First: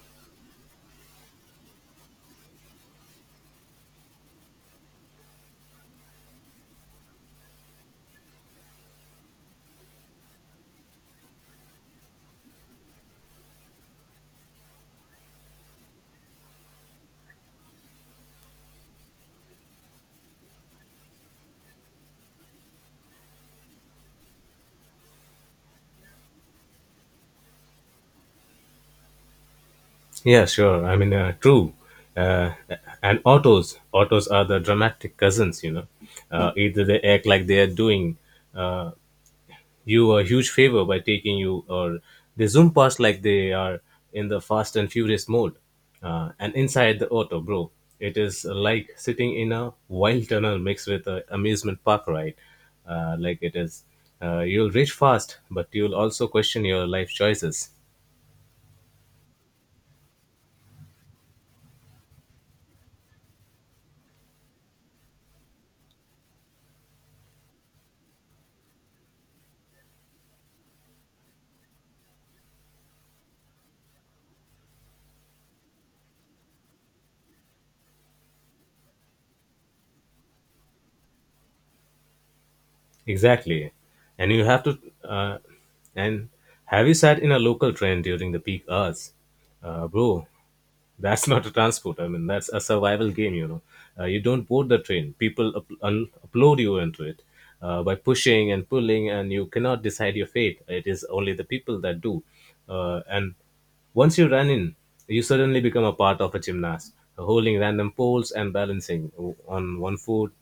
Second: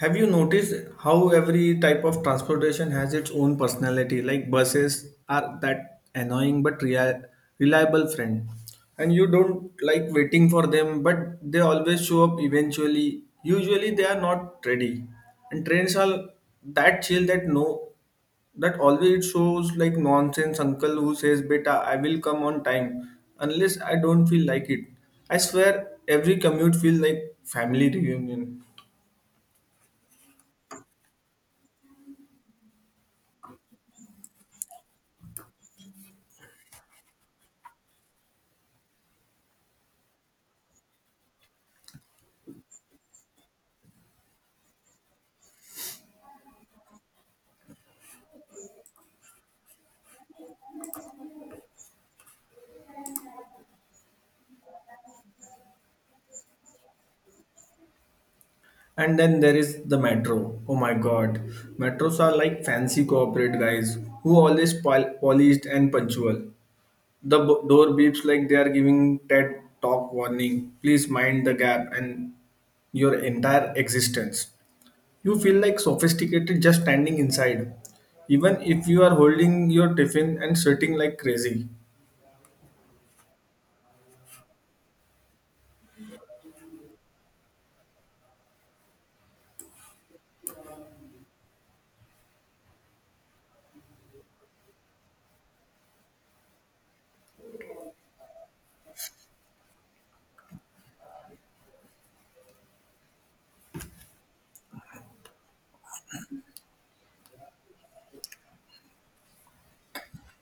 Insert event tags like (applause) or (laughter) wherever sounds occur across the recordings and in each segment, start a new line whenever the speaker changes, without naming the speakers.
Have you noticed how every type of transportation has its own personality? Like buses are that annoying but reliable friend, and you don't like waiting for them, but they always show up eventually. Usually they are not ready, and trains are that chill that no, that always shows like nonsense uncle who says, "Beta, I will come on time," unless I don't feel like it. I swear, every commute feels like family reunion.
Yeah, sure. I mean, true. Uh, and autos are the dramatic cousins. You know, either they act like they are doing uh, you a huge favor by taking you, or they zoom past like they are in the fast and furious mode. And inside the auto, bro, it is like sitting in a wild tunnel mixed with a amusement park ride. Uh, like it is, you'll reach fast, but you'll also question your life choices.
And then there is the metro. Oh my god. Metros are like fancy corporate guys who always polished and punctual. The door beeps like they are giving TED talk warning. Please mind the gap and your entire existence. You feel like sophisticated just standing inside, even if you are holding your tiffin and sweating like crazy.
Exactly. And you have to, uh, and Have you sat in a local train during the peak hours? Bro, that's (laughs) not a transport. I mean, that's a survival game, you know. You don't board the train, people upload you into it by pushing and pulling, and you cannot decide your fate. It is only the people that do. And Once you run in, you suddenly become a part of a gymnast, holding random poles and balancing on one foot.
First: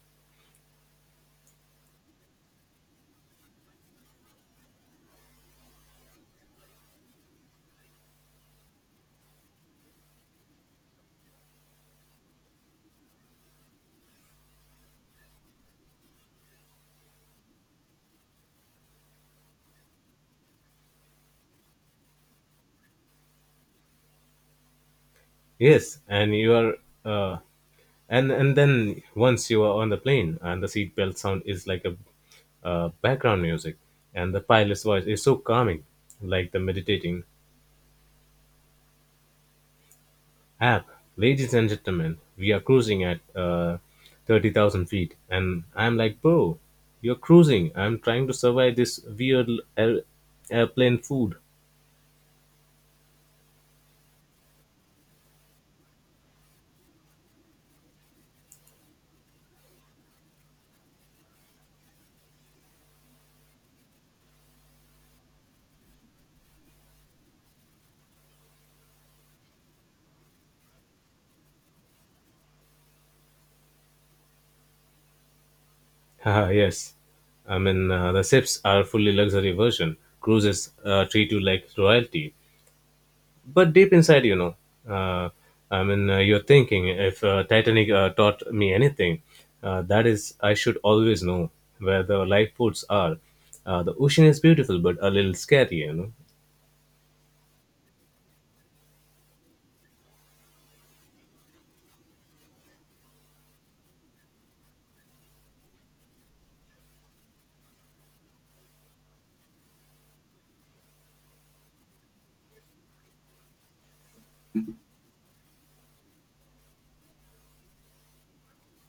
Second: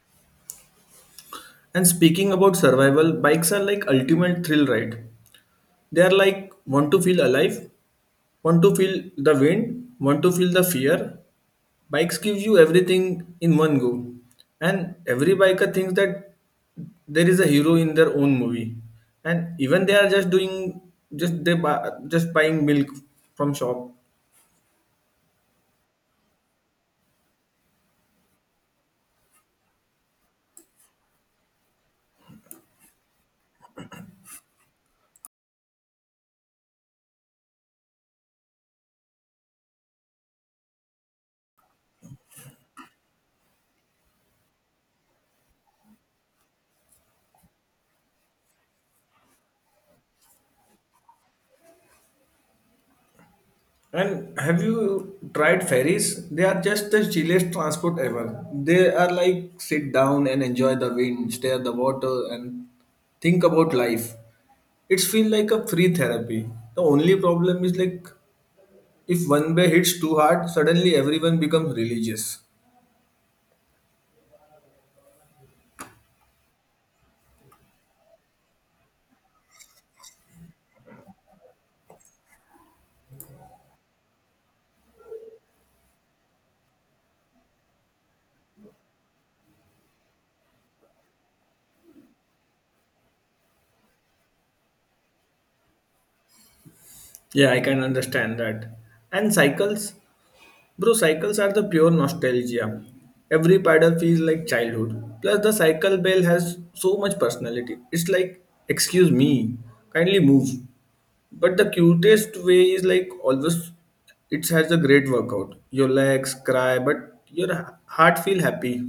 And speaking about survival, bikes are like ultimate thrill ride. They are like want to feel alive? Want to feel the wind? Want to feel the fear? Bikes gives you everything in one go. And every biker thinks that there is a hero in their own movie. And even they are just doing just they buy, just buying milk from shop.
Yes, and you are, uh, and then once you are on the plane, and the seatbelt sound is like a background music, and the pilot's voice is so calming, like the meditating app. Ladies and gentlemen, we are cruising at 30,000 feet, and I'm like, bro, you're cruising. I'm trying to survive this weird air- airplane food.
And have you tried ferries? They are just the chillest transport ever. They are like sit down and enjoy the wind, stare at the water, and think about life. It's feel like a free therapy. The only problem is like if one bay hits too hard, suddenly everyone becomes religious.
(laughs) Haha, yes. I mean, the sips are fully luxury version. Cruises treat you like royalty, but deep inside you know, uh, you're thinking, if titanic taught me anything, that is I should always know where the lifeboats are. The ocean is beautiful but a little scary, you know.
Yeah, I can understand that. And cycles? Bro, cycles are the pure nostalgia. Every paddle feels like childhood. Plus, the cycle bell has so much personality. It's like, excuse me, kindly move. But the cutest way is like always, it has a great workout. Your legs cry, but your heart feel happy.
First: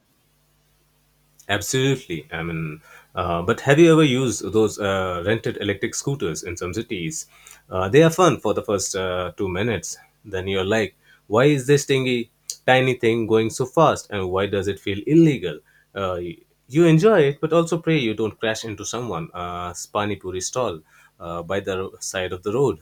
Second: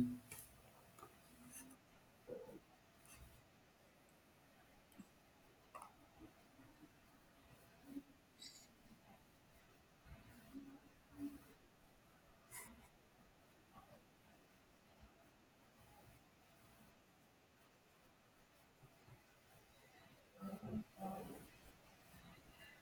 Absolutely. I mean, but have you ever used those rented electric scooters in some cities? They are fun for the first 2 minutes. Then you're like, why is this thingy, tiny thing going so fast, and why does it feel illegal? Uh, y- you enjoy it, but also pray you don't crash into someone, pani puri stall uh, by the side of the road.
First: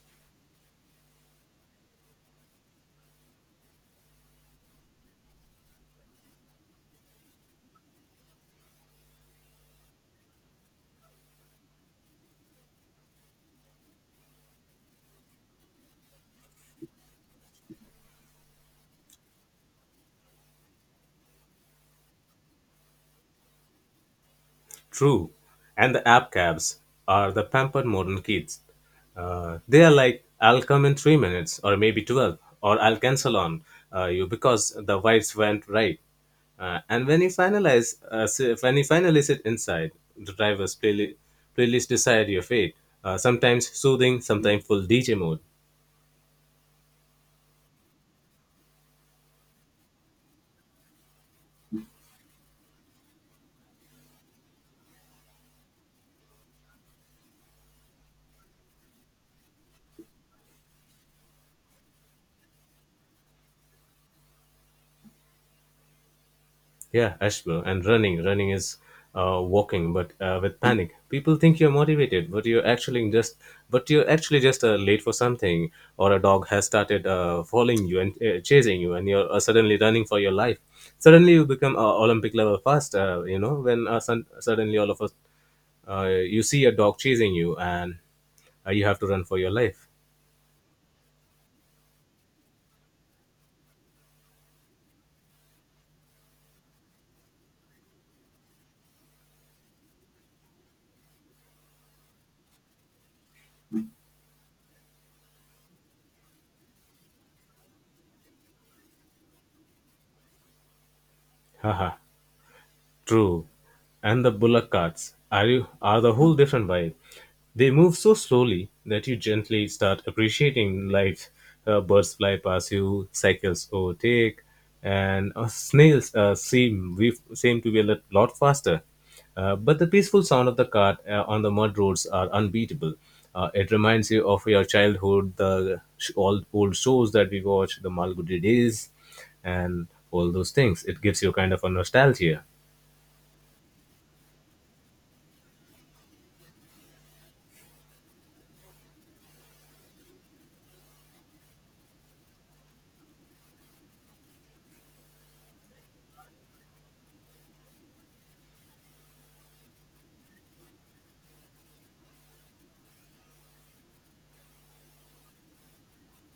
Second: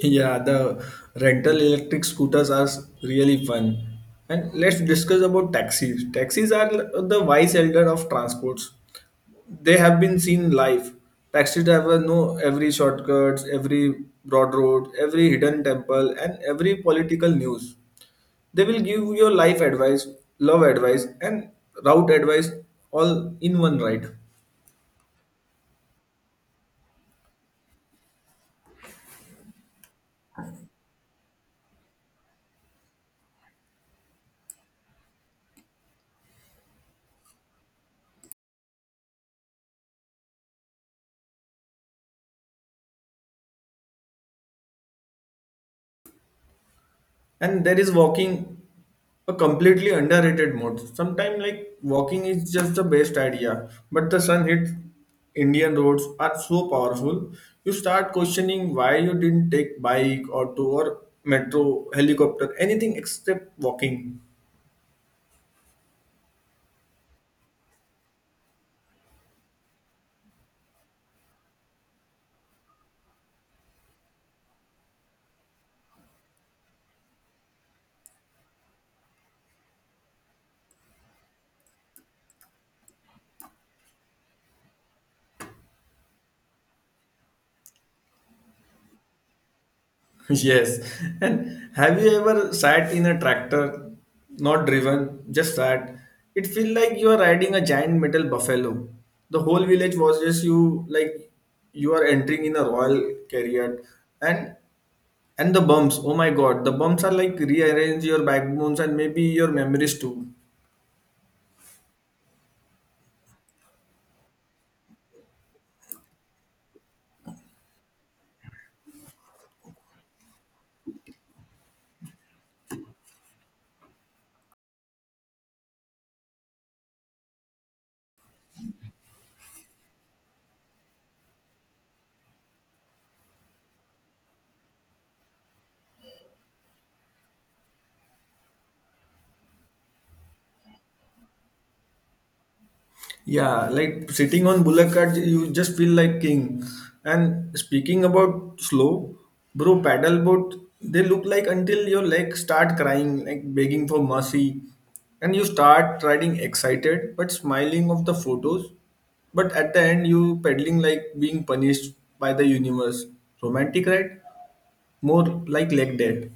Yeah, the rental electric scooters are really fun. And let's discuss about taxis. Taxis are the wise elder of transports. They have been seen live. Taxi drivers know every shortcuts, every broad road, every hidden temple, and every political news. They will give your life advice, love advice, and route advice all in one ride.
True. And the app cabs are the pampered modern kids. They are like, I'll come in 3 minutes or maybe 12, or I'll cancel on you because the vibes went right. And when you finally sit inside, the driver's playlist decide your fate. Sometimes soothing, sometimes full DJ mode.
And there is walking, a completely underrated mode. Sometimes, like walking is just the best idea, but the sun hits Indian roads are so powerful. You start questioning why you didn't take bike, auto, or metro, helicopter, anything except walking.
Yeah, Ashbo, and running. Running is walking, but with panic. People think you're motivated, but but you're actually just late for something, or a dog has started following you and chasing you, and you're suddenly running for your life. Suddenly, you become Olympic level fast. You know, when suddenly all of us, you see a dog chasing you, and you have to run for your life.
(laughs) Yes. And have you ever sat in a tractor, not driven, just sat? It feel like you are riding a giant metal buffalo. The whole village watches you like you are entering in a royal carrier. and And the bumps, oh my god, the bumps are like rearrange your backbones and maybe your memories too.
Haha. True. And the bullock carts are the whole different vibe. They move so slowly that you gently start appreciating life. Birds fly past you, cycles overtake, and snails seem to be a lot faster. But the peaceful sound of the cart on the mud roads are unbeatable. It reminds you of your childhood, the old shows that we watch, the Malgudi days, and all those things. It gives you kind of a nostalgia.
Yeah, like sitting on bullock cart, you just feel like king. And speaking about slow, bro, paddle boat, they look like until your legs start crying, like begging for mercy. And you start riding excited, but smiling of the photos. But at the end, you pedaling like being punished by the universe. Romantic, right? More like leg day.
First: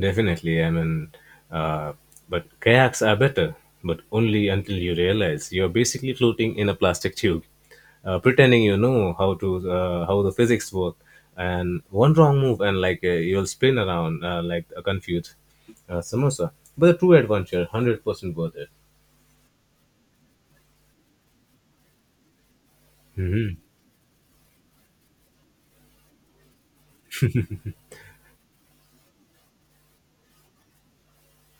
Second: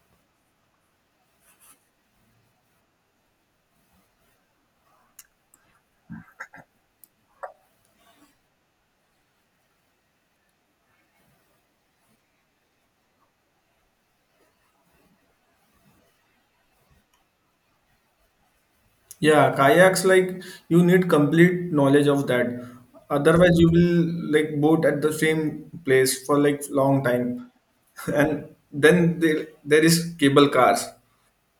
Definitely. I mean, uh, but kayaks are better, but only until you realize you're basically floating in a plastic tube, pretending you know how the physics work, and one wrong move and you'll spin around like a confused samosa. But a true adventure, 100% worth it.
Yeah, kayaks like you need complete knowledge of that. Otherwise, you will like boat at the same place for like long time. (laughs) And then there is cable cars,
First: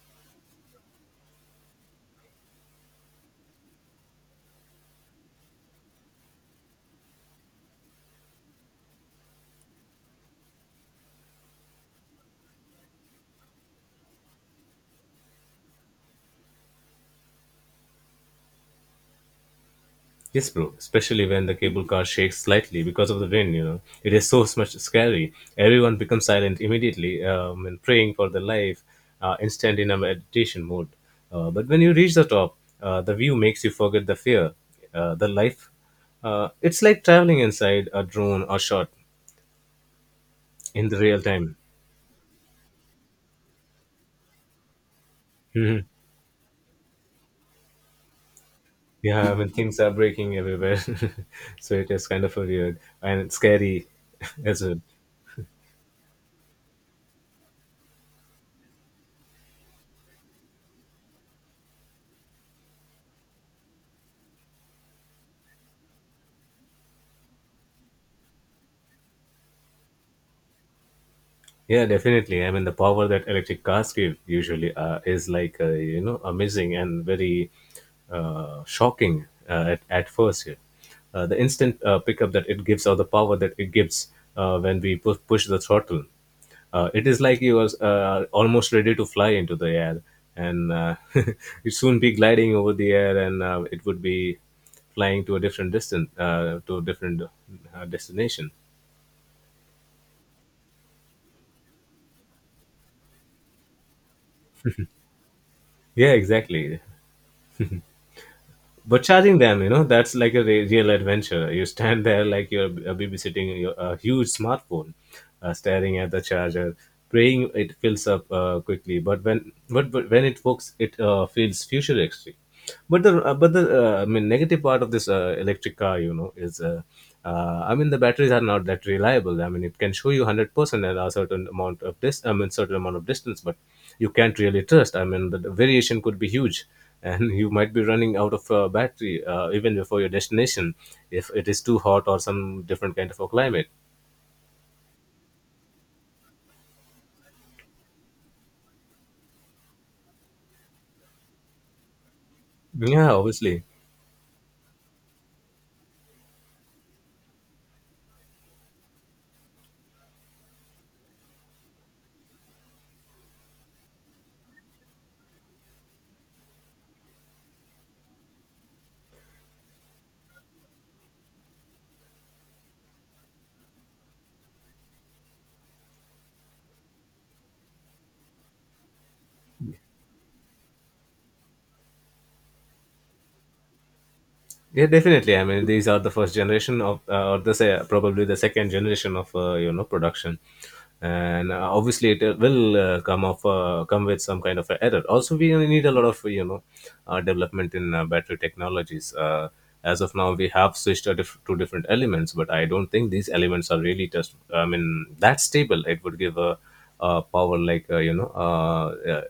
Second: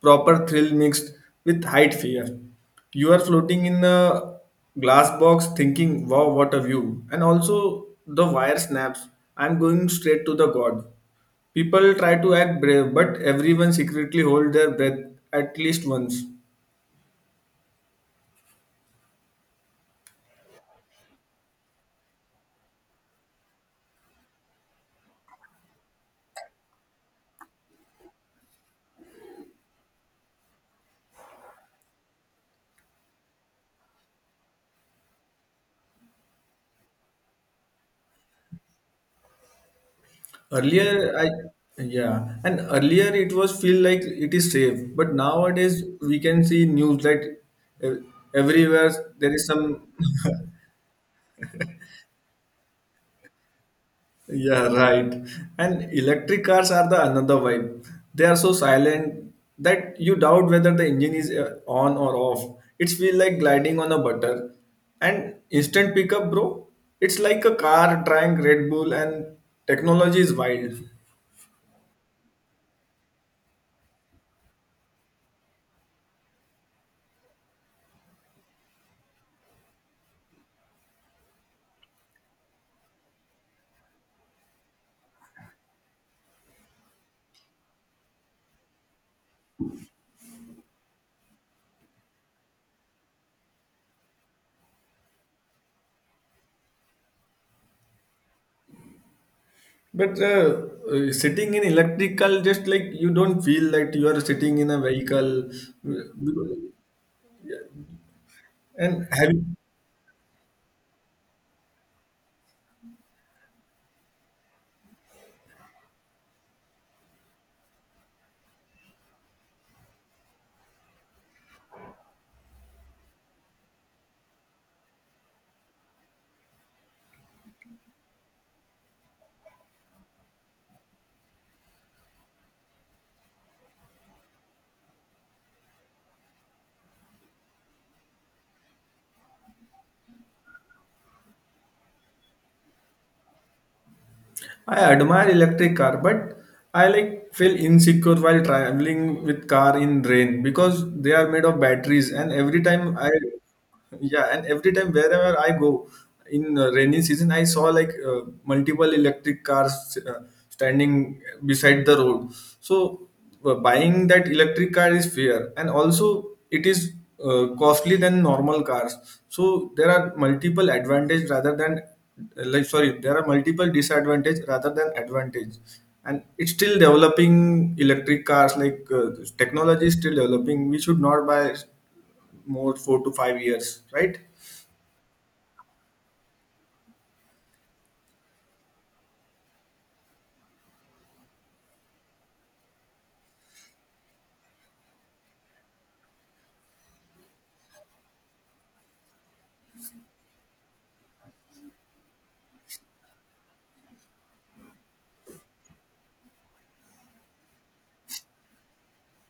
proper thrill mixed with height fear. You are floating in a glass box thinking, wow, what a view. And also the wire snaps. I'm going straight to the god. People try to act brave, but everyone secretly hold their breath at least once.
Yes, bro. Especially when the cable car shakes slightly because of the wind, you know, it is so much scary. Everyone becomes silent immediately and praying for their life, instant in a meditation mode. But when you reach the top, the view makes you forget the fear, the life. It's like traveling inside a drone or shot in the
Earlier,
real
I
time.
yeah, and earlier it was feel like it is safe, but nowadays we can see news that ev- everywhere there
Yeah,
is
when things
some.
are breaking everywhere, (laughs) so it is kind of a weird and scary
(laughs)
(laughs) as
Yeah,
well.
right, and electric cars are the another vibe. They are so silent that you doubt whether the engine is on or off. It's feel like gliding on a butter, and instant pickup, bro. It's like a car trying Red Bull, and technology is wild.
Yeah, definitely. I mean, the power that electric cars give usually is like you know amazing and very shocking uh, at first. Yeah. The instant pickup that it gives, or the power that it gives when we push the throttle, it is like you are almost ready to fly into the air, and (laughs) you soon be gliding over the air, and it would be flying to a different distance, to a different destination.
But Sitting in electrical, just like you don't feel that you are sitting in a vehicle.
Yeah, exactly. But
And have
charging them, you know, that's like a real adventure. You stand there like you're babysitting a huge smartphone, staring at the charger, praying it fills up quickly, but when it works, it feels futuristic. But the negative part of this electric car, you know, is the batteries are not that reliable. I mean, it can show you 100% at a certain amount of this I mean certain amount of distance, but you can't really trust. I mean, the variation could be huge, and (laughs) you might be running out of battery even before your destination if it is too hot or some different kind of a climate.
I admire electric car, but I like feel insecure while traveling with car in rain because they are made of batteries. And every time I,
Yeah, obviously.
yeah, and every time wherever I go in rainy season, I saw like multiple electric cars standing beside the road. So buying that electric car is fair and also it is costly than normal cars, so there are multiple advantage rather than like sorry there are multiple disadvantage rather than advantage, and it's still developing electric cars like technology is still developing we should not buy more 4 to 5 years, right?
Yeah, definitely. I mean, these are the first generation of, or the probably the second generation of you know production, and obviously it will come of come with some kind of a error. Also, we need a lot of, you know, development in battery technologies. As of now, we have switched to, to different elements, but I don't think these elements are really just. I mean, that stable. It would give a power like you know. Yeah,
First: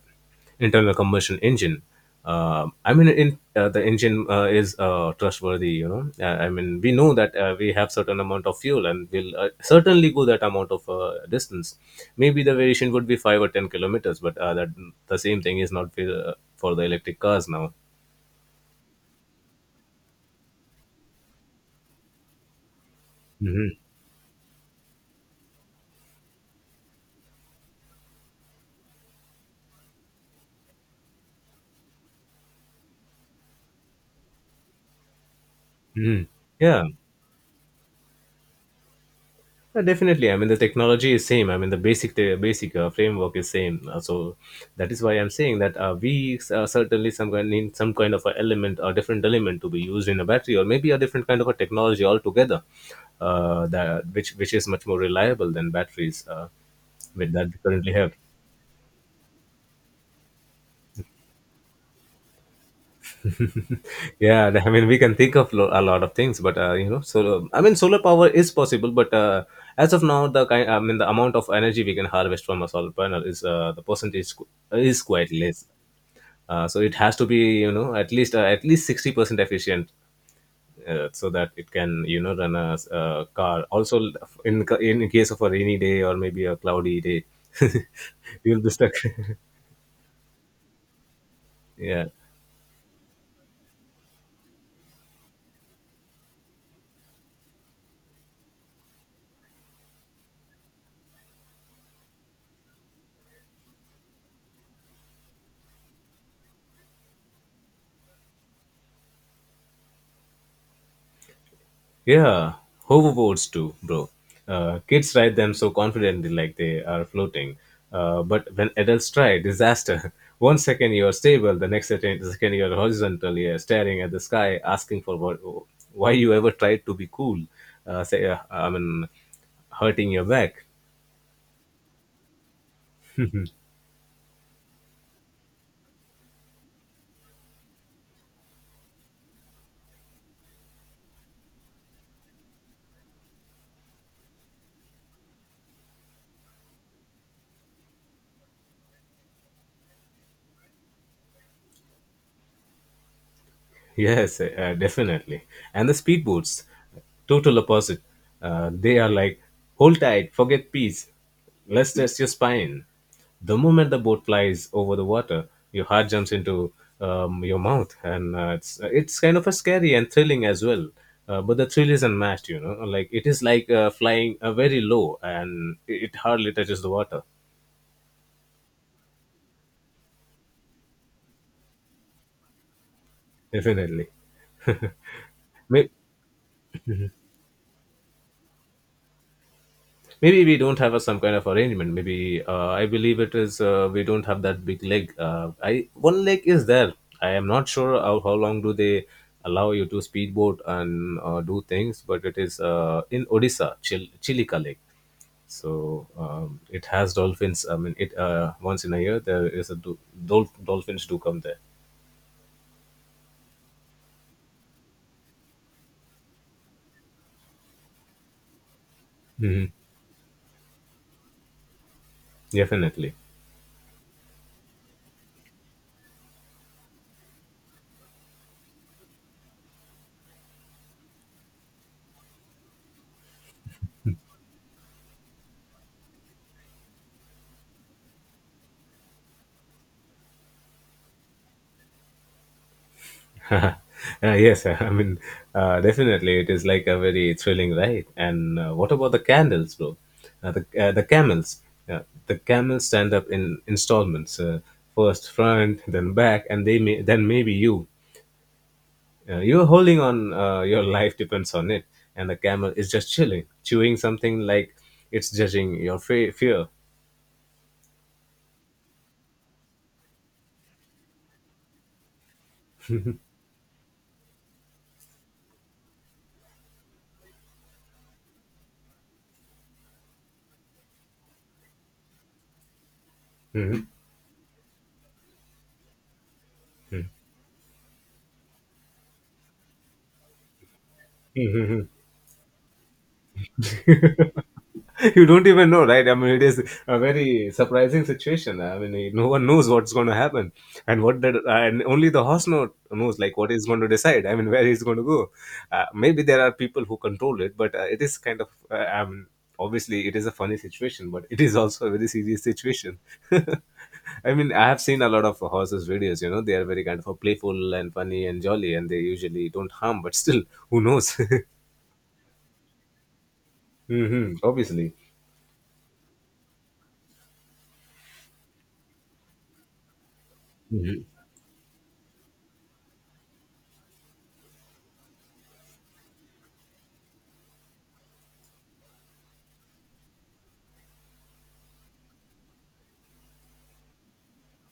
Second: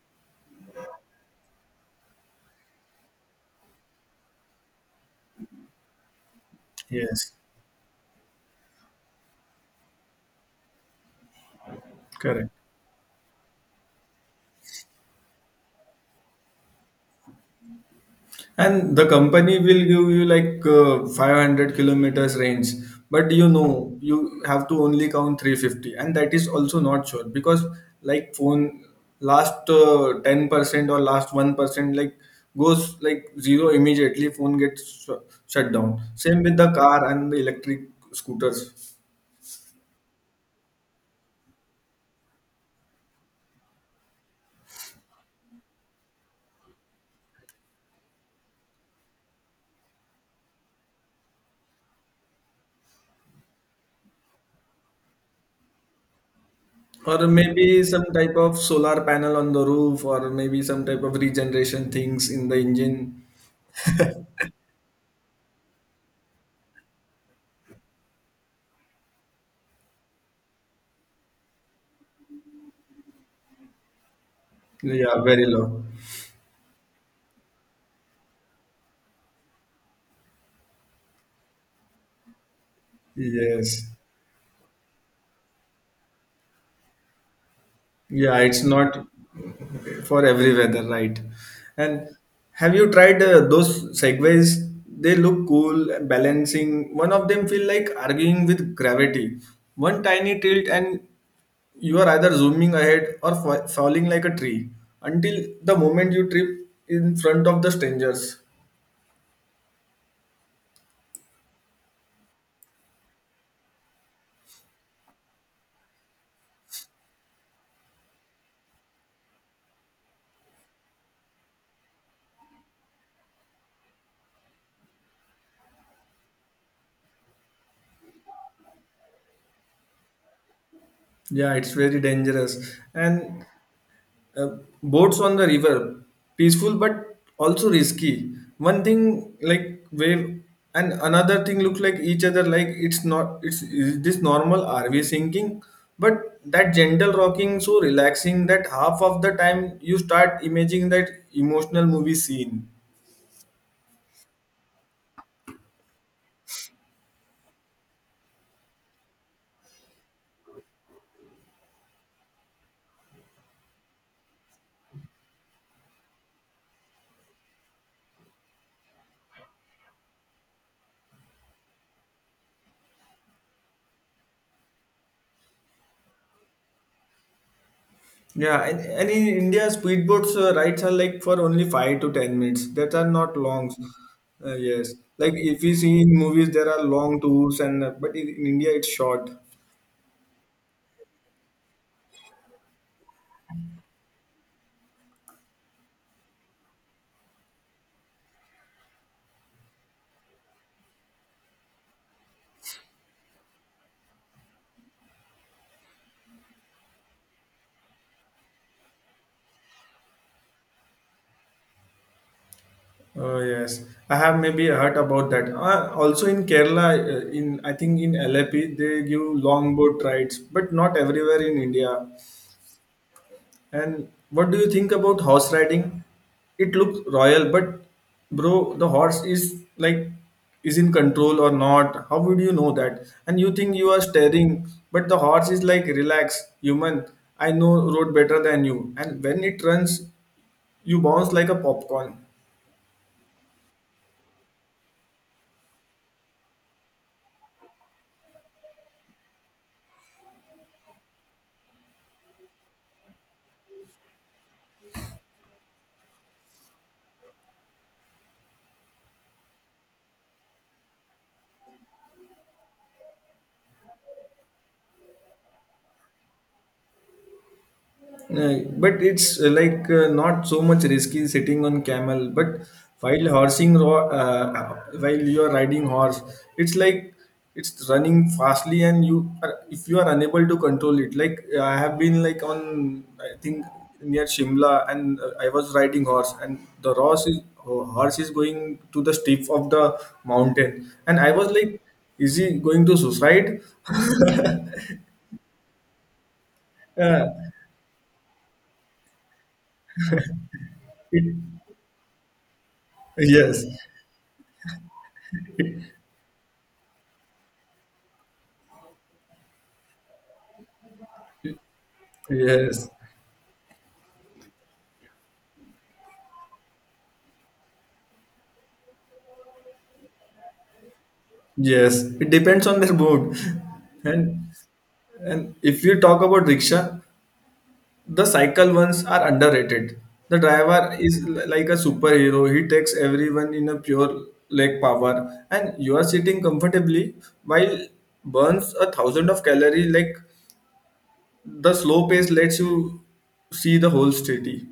internal combustion engine. I mean, the engine is trustworthy. You know, I mean, we know
Yes,
that we have certain amount of fuel, and we'll certainly go that amount of distance. Maybe
correct.
the variation would be 5 or 10 kilometers, but that the same thing is not for, for the electric cars now.
And the company will give you like 500 kilometers range, but you
Hmm.
know you have to only count 350, and that is also not sure because like phone last 10% or last 1% like goes like zero immediately phone gets shut down
Hmm.
same with the
Yeah.
car and the electric scooters,
Definitely. I mean, the technology is same. I mean, the basic framework is same. So that is why I'm saying that we certainly some kind need some kind of a element or different element to be used in a battery, or maybe a different kind of a technology altogether, that which is much more reliable than batteries
or
with that we
maybe
currently
some
have.
type of solar panel on the roof or maybe some type of regeneration things in the engine.
(laughs) Yeah, I mean, we can think of a lot of things, but you know, so I mean solar power is possible, but as of now, the kind I mean the amount of energy we can harvest from a solar panel is is
Yeah,
quite
very
less.
low.
So it has to be, you know, at least 60% efficient, so that it can, you know, run a car
Yes.
also in case of a rainy day or maybe a cloudy day. (laughs)
Yeah,
You'll
it's
be stuck.
not for every weather, right?
(laughs) Yeah.
And have you tried those segways? They look cool, balancing. One of them feel like arguing with gravity. One tiny tilt and you are either zooming ahead or falling like a tree until the moment you trip in front of the strangers.
Yeah, hoverboards too, bro. Kids ride them so confidently, like they are floating. But when adults try, disaster. (laughs) One second you are stable, the next second you are horizontal, you are staring at the sky, asking for what, why you ever tried to be cool. I mean, hurting your back.
Yeah, it's very dangerous. And boats on the river peaceful but also risky, one thing like wave and another thing look like each other like it's not it's is this normal rv sinking but that gentle rocking so relaxing that half of the time you start imagining that emotional movie scene.
Yes, definitely. And the speedboats, total opposite. They are like, hold tight, forget peace, let's test your spine. The moment the boat flies over the water, your heart jumps into your mouth, and it's kind of a scary and thrilling as well. But the thrill is unmatched, you know. Like it is like flying very low, and it hardly touches the water.
Yeah, and in india speedboats rides are like for only 5 to 10 minutes that are not long.
Definitely.
Yes, like if you
May-
see in movies there are long tours and but in india it's short.
Maybe we don't have some kind of arrangement. Maybe I believe it is we don't have that big leg. I one leg is there. I am not sure how long do they allow you to speedboat and do things, but it is in Odisha, Chilika Lake. So it has dolphins. I mean, it once in a year there is a dolphins do come there.
Oh yes, I have maybe heard about that. Also in Kerala, in I think in LAP they give
Hmm.
longboat rides, but not everywhere in India.
Definitely.
And what do you think about horse riding? It looks royal, but bro, the horse is like is in control or not? How would you know that? And you think you are staring, but the horse is like relax, human. I know road better than you. And when it runs, you bounce like a popcorn.
(laughs) Yes, I mean, definitely, it is like a very thrilling ride. And what about the candles, bro? Uh, the uh, the camels, uh, the camels stand up in installments. First front, (laughs) then back, and they may then maybe you. You're holding on. Your (laughs) life depends on it, and the camel is just chilling, chewing something like it's judging your fear.
But it's like not so much risky sitting on camel but while while you are riding horse it's like it's running fastly and you are, if you are unable to control it like I have been like on I think near shimla and I was riding horse and the horse is going to the steep of the mountain and I was like
(laughs)
is he going to suicide. (laughs)
(laughs) You don't even know, right? I mean, it is a
Uh,
very surprising situation. I mean, no one knows what's going to happen, and only the horse knows like what
yes,
is going to decide. I mean, where he's going to go. Maybe there are people who control it, but it is kind of. I mean, obviously, it is a funny situation, but it is also a very serious
yes.
situation. (laughs) I mean, I have seen a lot of horses' videos. You know, they are very kind of playful and funny and jolly, and they usually don't harm. But still, who knows? (laughs)
Yes, it depends on their mood. (laughs) And
Obviously.
and if you talk about rickshaw, the cycle ones are underrated. The driver
Mhm.
is like a superhero. He takes everyone in a pure leg power, and you are sitting comfortably while burns a thousand of calorie. Like the slow pace lets you see the whole city.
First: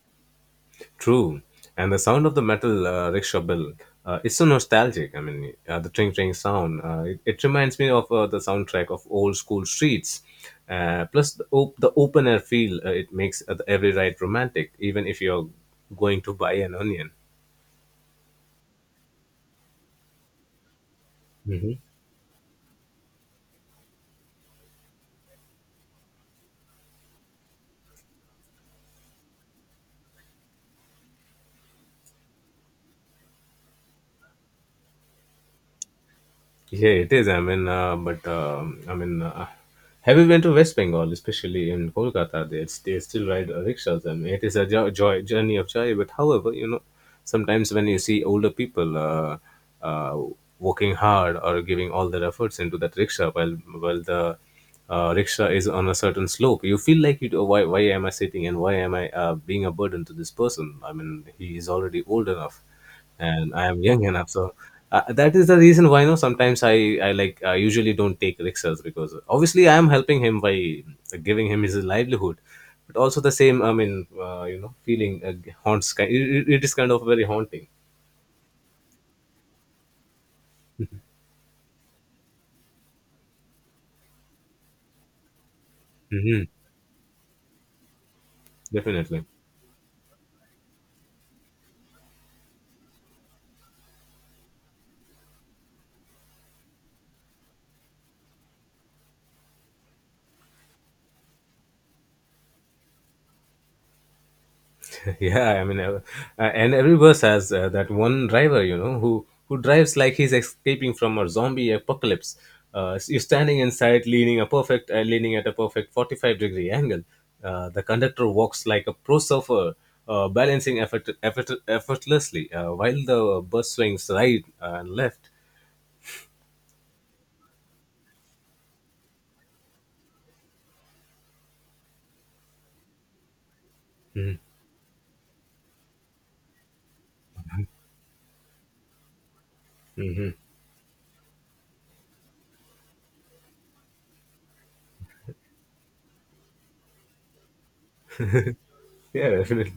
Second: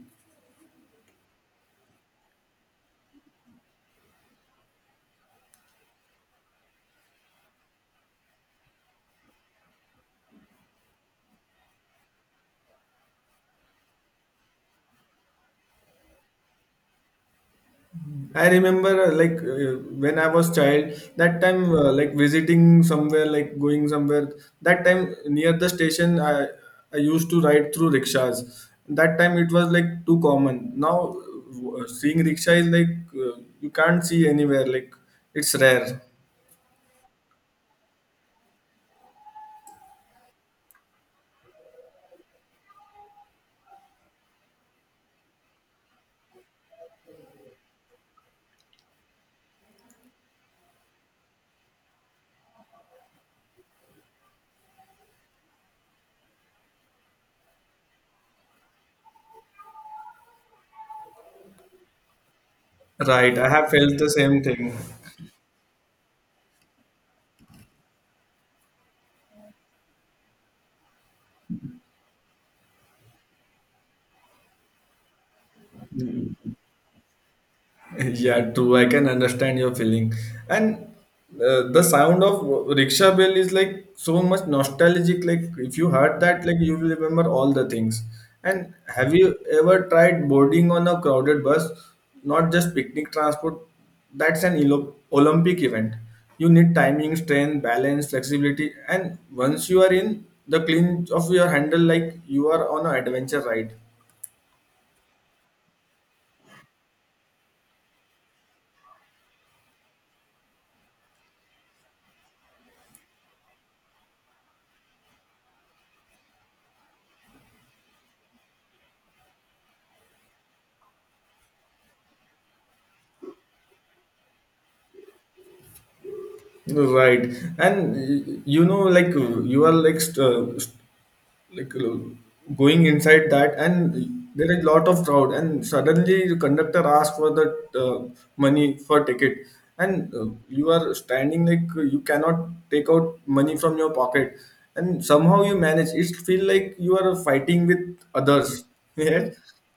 True, and the sound of the metal rickshaw bell. It's so nostalgic. I mean, the tring tring sound. It reminds me of the soundtrack of old school streets. Plus, the open air feel it makes every ride romantic, even if you're going to buy an onion.
I remember, like, when I was child, that time,
Hmm.
like, visiting somewhere, like, going somewhere. That time near the station, I used to ride through rickshaws. That time it was like too common. Now, seeing rickshaw is like you can't see anywhere. Like, it's rare.
Yeah, it is. I mean, but I mean, have you been to West Bengal, especially in Kolkata? They still ride rickshaws, and it is a joy journey of joy. But however, you know, sometimes when you see older people uh, working hard or giving all their efforts into that rickshaw, while the rickshaw is on a certain slope, you feel like Why am I sitting and why am I being a burden to this person? I mean, he is already old enough,
Right, I
and I
have
am
felt
young
the
enough.
same
So
thing.
that is the reason why, you know, sometimes I usually don't take rickshaws because obviously I am helping him by giving him his livelihood. But also the same, I mean, feeling haunts, it is kind of very haunting.
(laughs) Yeah, true. I can understand your feeling. And the sound of rickshaw bell is like so much nostalgic. Like if you heard
Hmm.
that, like you will remember all the things. And have
Definitely.
you ever tried boarding on a crowded bus? Not just picnic transport. That's an Olympic event. You need timing, strength, balance, flexibility, and once you are in, the clinch of your handle like you are on an adventure ride.
Yeah, I mean, and every verse has that one driver, you know, who drives like he's escaping from a zombie apocalypse. You're standing inside, leaning at a perfect 45-degree angle. The conductor walks like a pro surfer, balancing effortlessly while the bus swings right and left.
Right, and you know, like you are like st- st- like going inside that, and there is a lot of crowd, and suddenly the conductor asks for the money for ticket, and
Mhm.
you are standing like you cannot take out money from your pocket, and somehow you manage. It feel like you are fighting with others, (laughs)
Yeah,
yeah,
definitely.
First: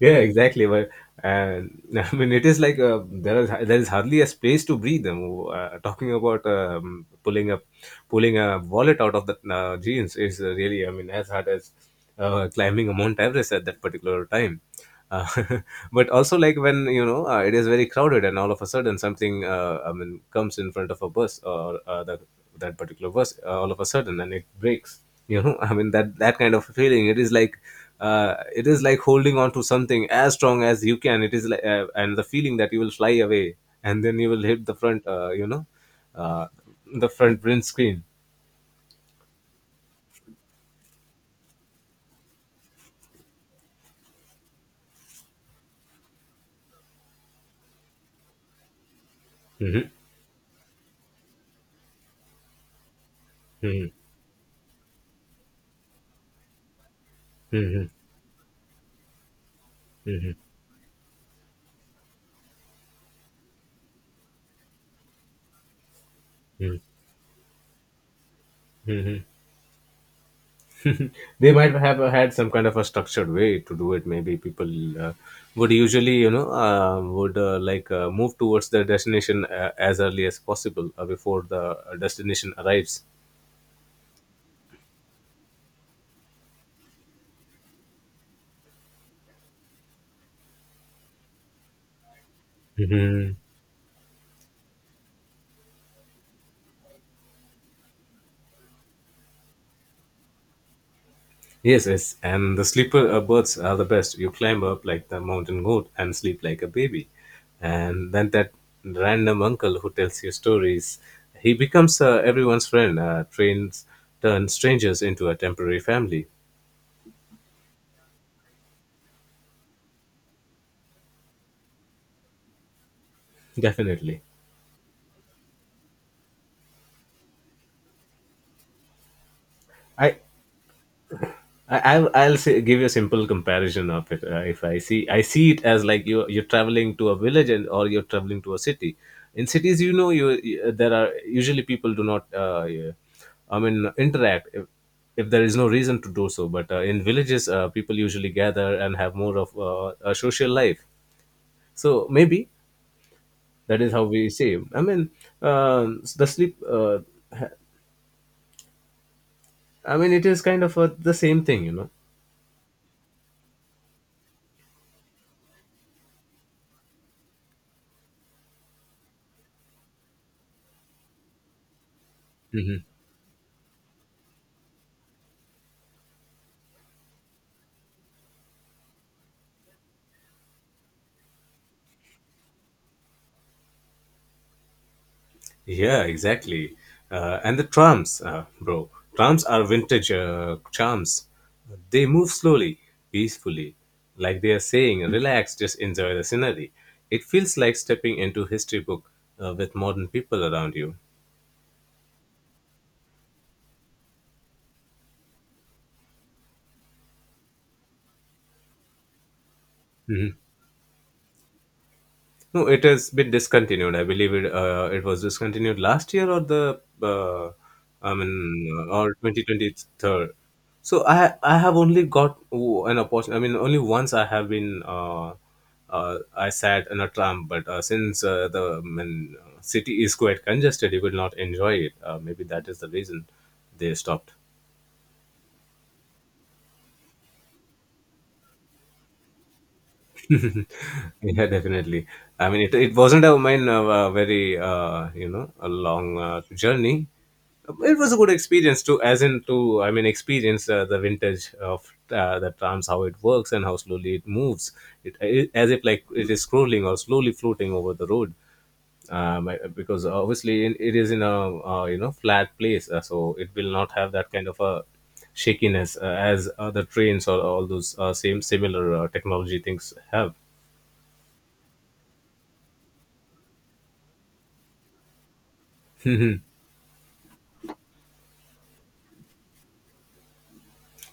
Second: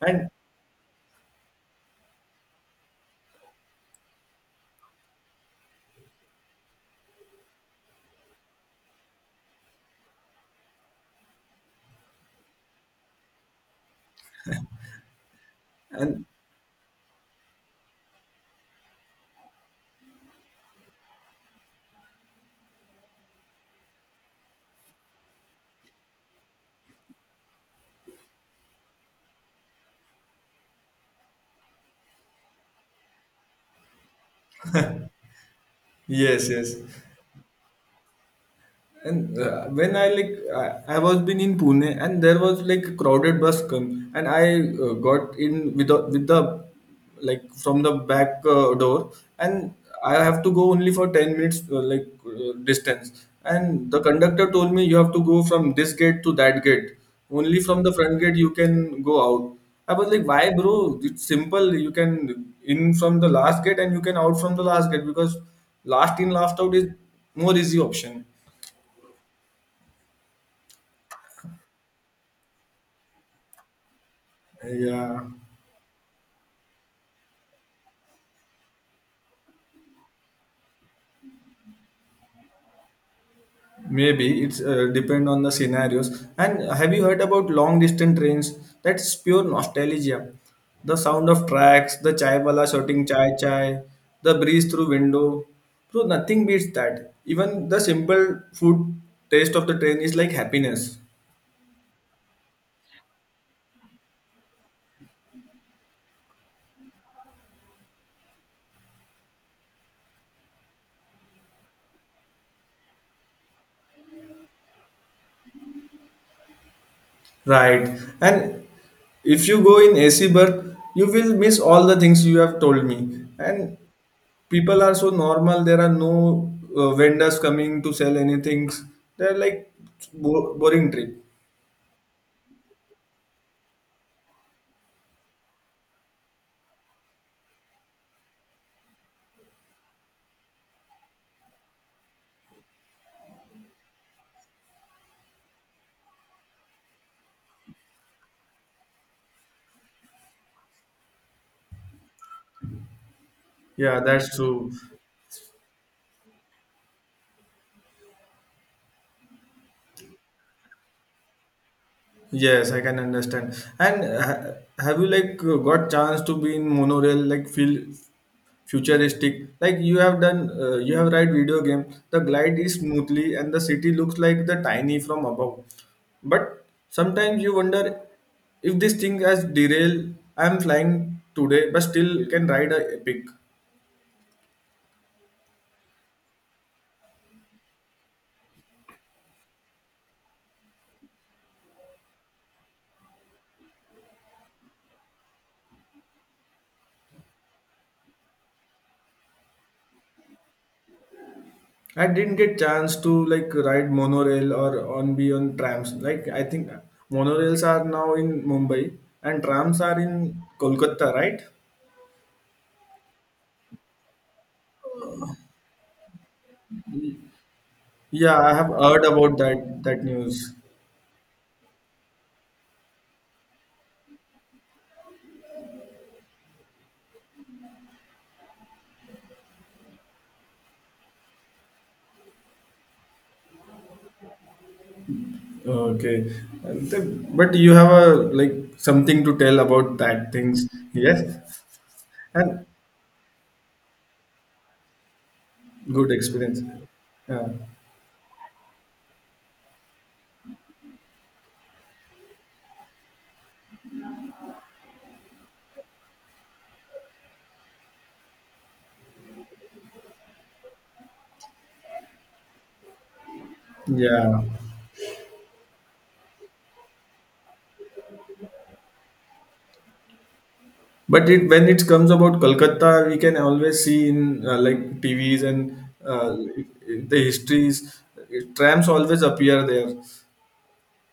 Yeah,
and
exactly. But uh, (laughs) I mean, it is like there is hardly a space to breathe. Talking about pulling a wallet out of the jeans is really, I mean, as hard as climbing a Mount Everest at that particular time uh, (laughs) but
and
also like when you know it is very crowded, and all of a sudden something I mean comes in front of a bus or that particular bus all of a sudden and it breaks, you know. (laughs) I mean that kind of feeling, it is like holding on to something as strong as you can. It is like and the feeling that you will fly away, and then you will hit the front you know uh,
yes, yes.
the front windscreen.
And when I was been in Pune and there was like a crowded bus come and I got in with the like from the back door, and
Screen.
I have to go only for 10 minutes like distance,
Hmm. Hmm.
and the conductor told me you have to go from this gate to that gate. Only from
Hmm.
the front gate you can go out. I was like,
Hmm.
why bro, it's simple, you can in from the last gate and you can out from the last gate, because last in last out
Hmm.
is more easy option.
Hmm. They might have had some kind of a structured way to do it. Maybe people uh,
Yeah,
would usually, you know, would like move towards their destination as early as possible before the destination arrives.
maybe it's depend on the scenarios. And have you heard about long distance trains? That's pure nostalgia. The sound of tracks, the chai wala shouting chai
Hmm.
chai, the breeze through window. So nothing beats that. Even the simple food taste of the train is like happiness.
Yes, yes, and the sleeper birds are the best. You climb up like the mountain goat and sleep like a baby, and then that random uncle who tells you stories, he becomes everyone's friend. Trains turns strangers into a temporary family.
Right. And if you go in AC berth, you will miss all the things you have told me. And
Definitely.
people are so normal, there are no vendors coming to sell anything, they're like
I
boring trip.
I'll say, give you a simple comparison of it. If I see it as like you're traveling to a village, and or you're traveling to a city. In cities, you know, there are usually people do not, yeah, I mean, interact if there is no reason to do so. But in villages, people usually gather and have more of a social life. So maybe that is
Yeah,
how we
that's
say.
true.
I mean, the sleep. Ha- I mean, it is kind of the same thing, you know.
Yes, I can understand. And have you like got chance to be in monorail, like feel futuristic, like you have done you have ride video game? The glide is smoothly and the city looks like the tiny from above, but sometimes you wonder if this thing has derail. I am flying today but still can ride a epic.
Yeah, exactly. And the trams, bro. Trams are vintage charms. They move slowly, peacefully, like they are saying, relax, just enjoy the scenery. It feels like stepping into history book with modern people around you.
I didn't get chance to like ride monorail or on be on trams. Like I think monorails are now in Mumbai and trams are
Mm-hmm.
in Kolkata, right?
No, it has been discontinued, I believe it. It was discontinued last year or I
Yeah, I have
mean,
heard
or
about
twenty twenty
that
third.
news.
So I have only got an opportunity. I mean, only once I have been. I sat in a tram, but since the I mean, city is quite congested, you will not enjoy it. Maybe that is the reason they stopped.
Okay, and then, but you have a like something to tell about that
(laughs)
things, yes,
Yeah, definitely. I mean
and
it wasn't a mine a very a long
good experience.
journey.
Yeah,
It was a good experience to, as in, to I mean experience the vintage of the trams, how it works and how slowly it moves. It as if like it is scrolling or slowly floating over the road. Because obviously it is in a you know flat place, so it will not have that
yeah.
kind of a shakiness as other trains or all those same similar technology things have.
But it, when it comes about Kolkata, we can always see in like TVs and uh, the histories, trams always appear there.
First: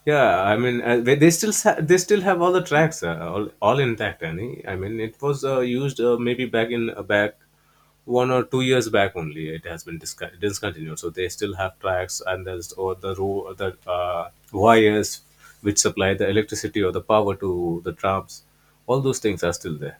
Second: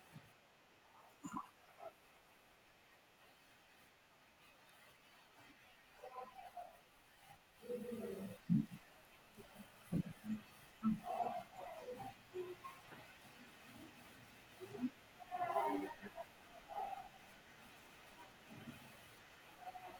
Yeah, I mean, they still have all the tracks all intact, Annie. I mean it was used maybe back in back 1 or 2 years back only it has been discontinued, so they still have tracks, and there's or the row the wires which supply the electricity or the power to the trams. All those things are still there.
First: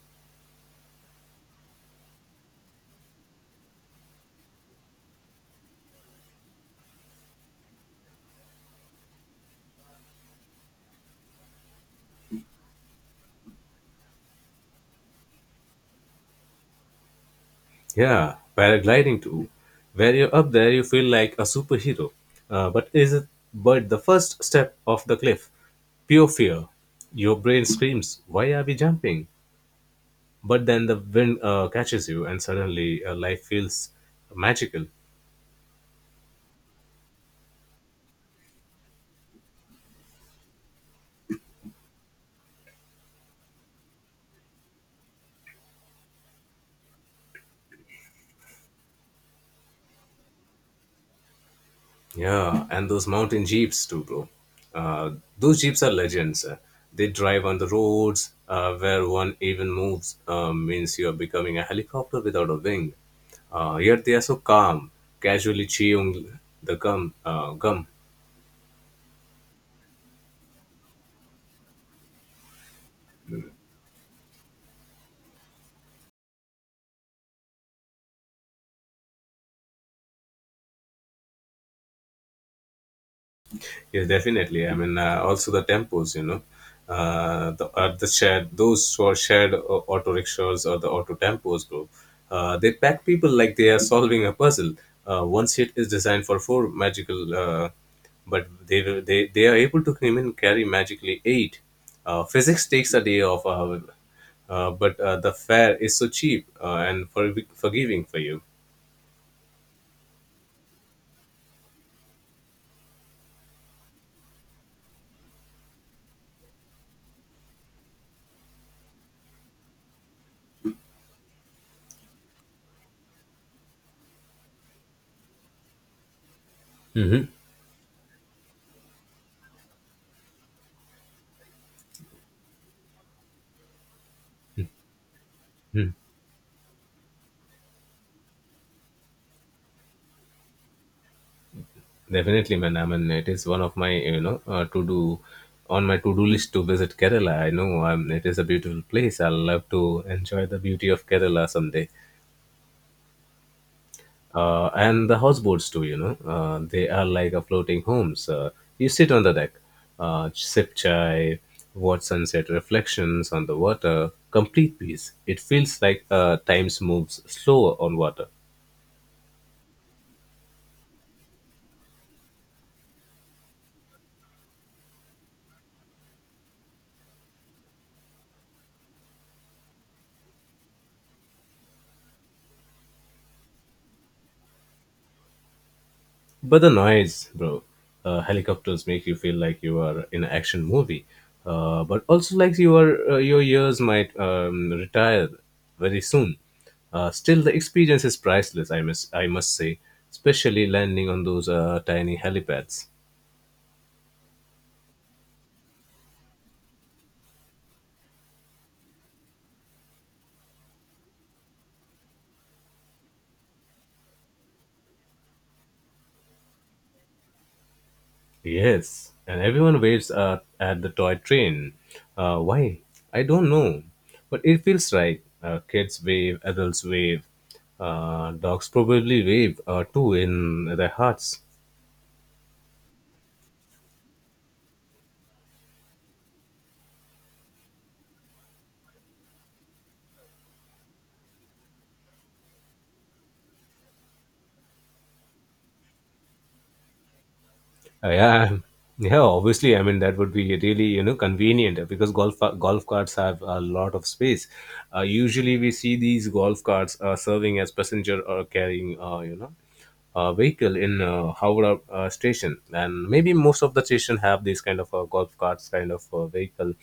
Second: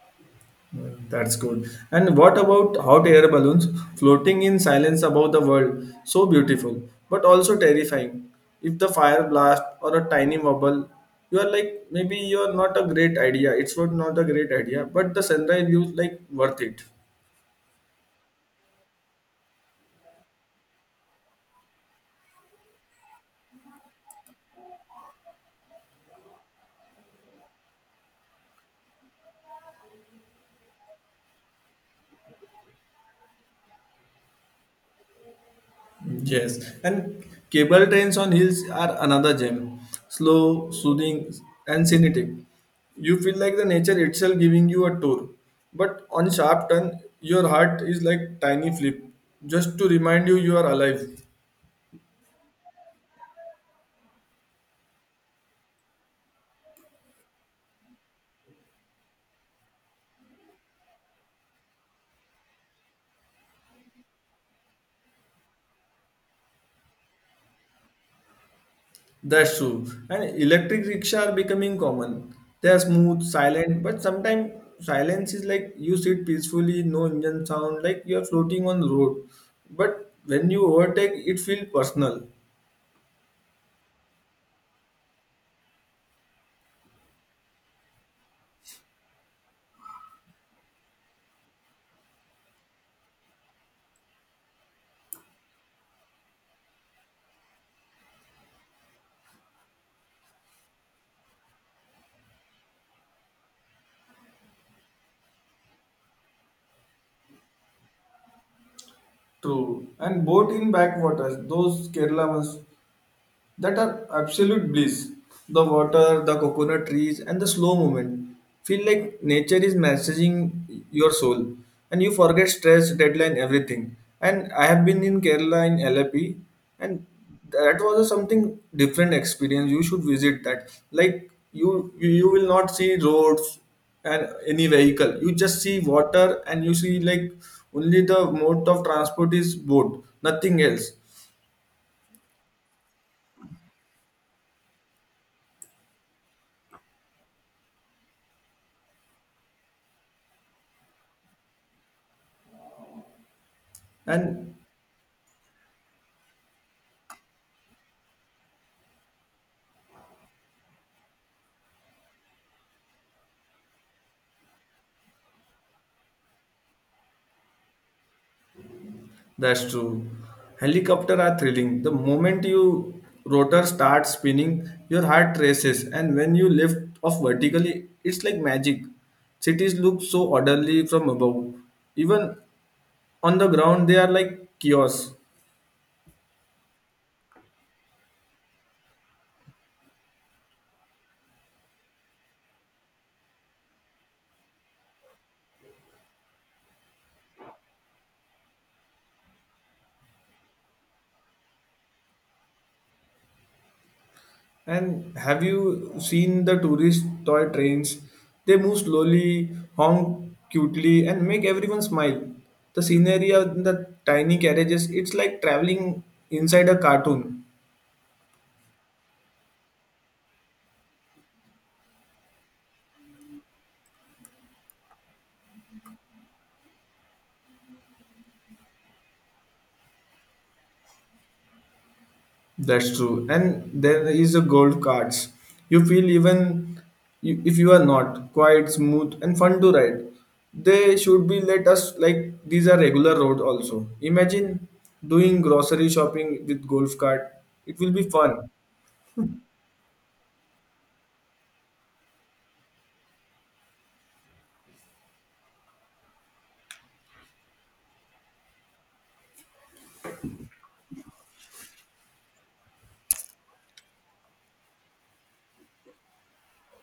That's good. And what about hot air balloons floating in silence above the world? So beautiful, but also terrifying. If the fire blast or a tiny bubble, you are like maybe you are not a great idea. It's not not a great idea, but the sunrise view like worth it.
Yeah, paragliding too, where you're up there you feel like a superhero. But is it but the first step of the cliff, pure fear. Your brain screams why are we jumping, but then the wind catches you, and suddenly life feels magical.
Yes, and cable trains on hills are another gem. Slow, soothing, and scenic. You feel like the nature itself giving you a tour. But on sharp turn, your heart is like tiny flip, just to remind you you are alive.
Yeah, and those mountain jeeps too, bro. Uh, those jeeps are legends. They drive on the roads where one even moves means you are becoming a helicopter without a wing. Yet they are so calm, casually chewing the gum.
That's true. And electric rickshaw are becoming common. They are smooth, silent, but sometimes silence is like you sit peacefully, no engine sound, like you are floating on the road. But when you overtake, it feels personal.
Yes, definitely. I mean, also the tempos, you know, the shared, those who are shared auto rickshaws or the auto tempos group, they pack people like they are solving a puzzle. One seat is designed for four magical, but they are able to even carry magically eight. Physics takes a day off, however, but the fare is so cheap and forgiving for you.
True. And boat in backwaters, those Kerala ones, that are absolute bliss. The water, the coconut trees, and the slow movement feel like nature is messaging your soul, and you forget stress, deadline, everything. And I have been in Kerala in LAP, and
hmm
that was a something different experience. You should visit that. Like you will not see roads and any vehicle. You just see water, and you see like only the mode of transport is boat, nothing else.
Definitely, man. I mean, it is one of my, you know, to do on my to do list to visit Kerala. I know, it is a beautiful place. I'll love to enjoy the beauty of Kerala someday.
And
And the houseboats too. You know, they are like a floating homes. You sit on the deck, sip chai, watch sunset reflections on the water. Complete peace. It feels like times moves slower on water.
that's true. Helicopter are thrilling. The moment you rotor starts spinning, your heart races, and when you lift off vertically, it's like magic. Cities look so orderly from above. Even on the ground, they are like kiosks.
But the noise, bro. Helicopters make you feel like you are in an action movie, but also like your ears might retire very soon. Still, the experience is priceless. I must say, especially landing on those tiny helipads.
And have you seen the tourist toy trains? They move slowly, honk cutely, and make everyone smile. The scenery of the tiny carriages, it's like traveling inside a cartoon.
Yes, and everyone waits at the toy train. Why? I don't know, but it feels right. Kids wave, adults wave, dogs probably wave too in their hearts.
That's true. And there is a gold cards. You feel even if you are not quite smooth and fun to ride. They should be let us like these are regular road also. Imagine doing grocery shopping with golf cart. It will be fun.
Yeah, yeah. Obviously, I mean that would be really, you know, convenient because golf carts have a lot of space. Usually, we see these golf carts serving as passenger or carrying, you know, a vehicle in Howrah station, and maybe most of the station have these kind of golf carts kind of vehicle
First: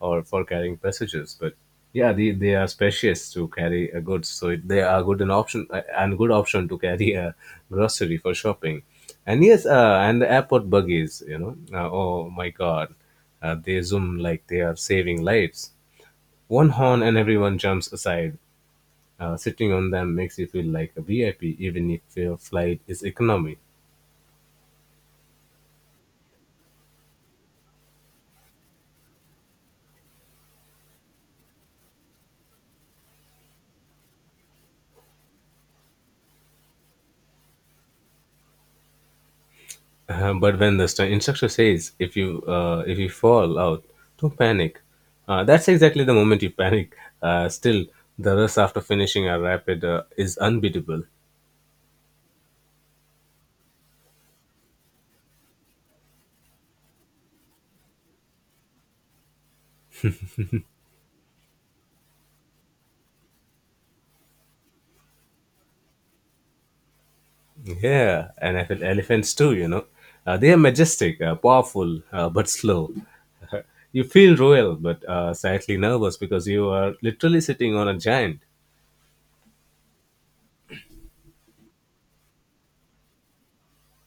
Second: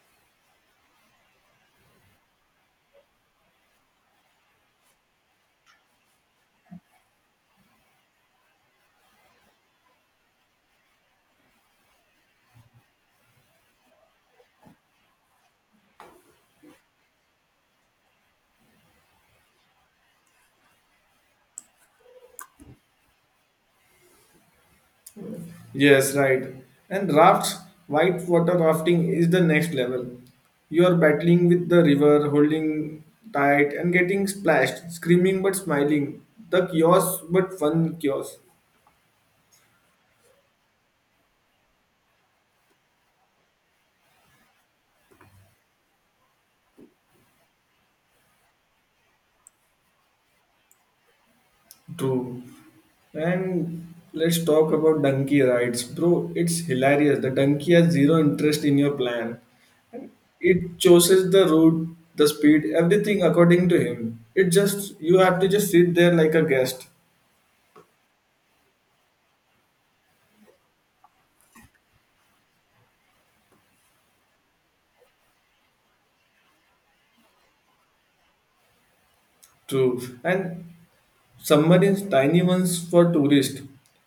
or for carrying passengers, but. Yeah, they are spacious to carry goods, so they are good an option and good option to carry a grocery for shopping. And yes, and the airport buggies, you know, oh my God, they zoom like they are saving lives. One horn and everyone jumps aside. Sitting on them makes you feel like a VIP, even if your flight is economy.
Yes, right. And rafts, white water rafting is the next level. You are battling with the river, holding tight and getting splashed, screaming but smiling. The chaos but fun chaos.
But when the instructor says, "If you fall out, don't panic," that's exactly the moment you panic. Still, the rush after finishing a rapid is unbeatable.
True. And let's talk about donkey rides. Bro, it's hilarious. The donkey has zero interest in your plan. It chooses the route, the speed, everything according to him. It just you have to just sit there like a guest.
Yeah, and I feel elephants too, you know. They are majestic, powerful, but slow. (laughs) You feel royal, but slightly nervous because you are literally sitting on a giant.
True. And submarines, tiny ones for tourists.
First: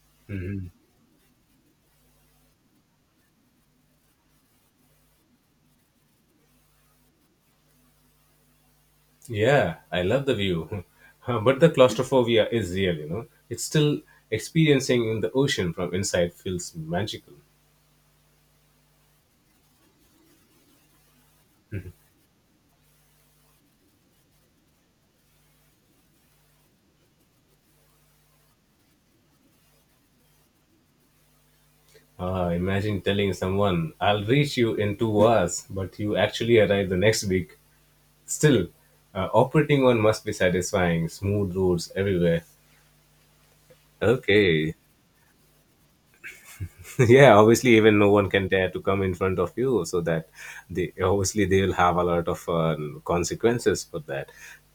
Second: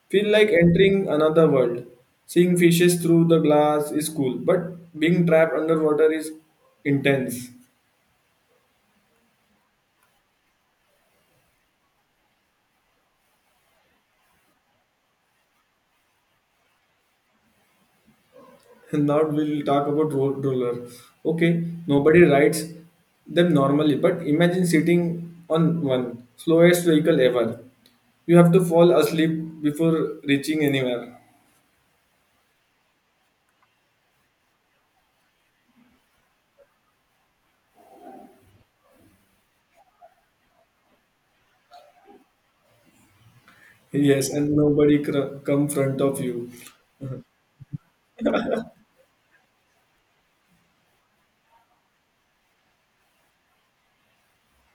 Feel like entering another world. Seeing fishes through the glass is cool, but being trapped underwater is intense.
Yeah, I love the view. (laughs) But the claustrophobia is real, you know. It's still experiencing in the ocean from inside feels magical.
And now we'll talk about road roller. Okay, nobody rides them normally, but imagine sitting on one slowest vehicle ever. You have to fall asleep before reaching anywhere.
Imagine telling someone, I'll reach you in 2 hours, but you actually arrive the next week. Still, operating one must be satisfying, smooth roads everywhere.
Yes, and
Okay.
nobody come front of you.
(laughs) Yeah, obviously, even no one can dare to come in front of you, so that they obviously they will have a lot of consequences for that.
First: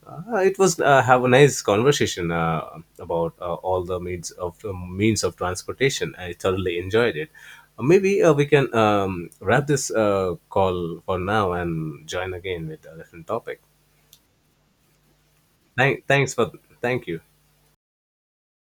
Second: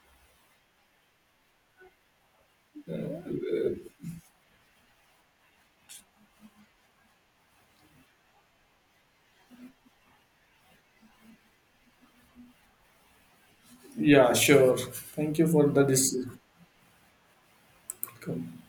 It was have a nice conversation about all the means of transportation. I thoroughly enjoyed it. Maybe we can wrap this call for now and join again with a different topic.
Yeah, sure. Thank you for the
Thank,
this.
thanks for Thank you.
Come.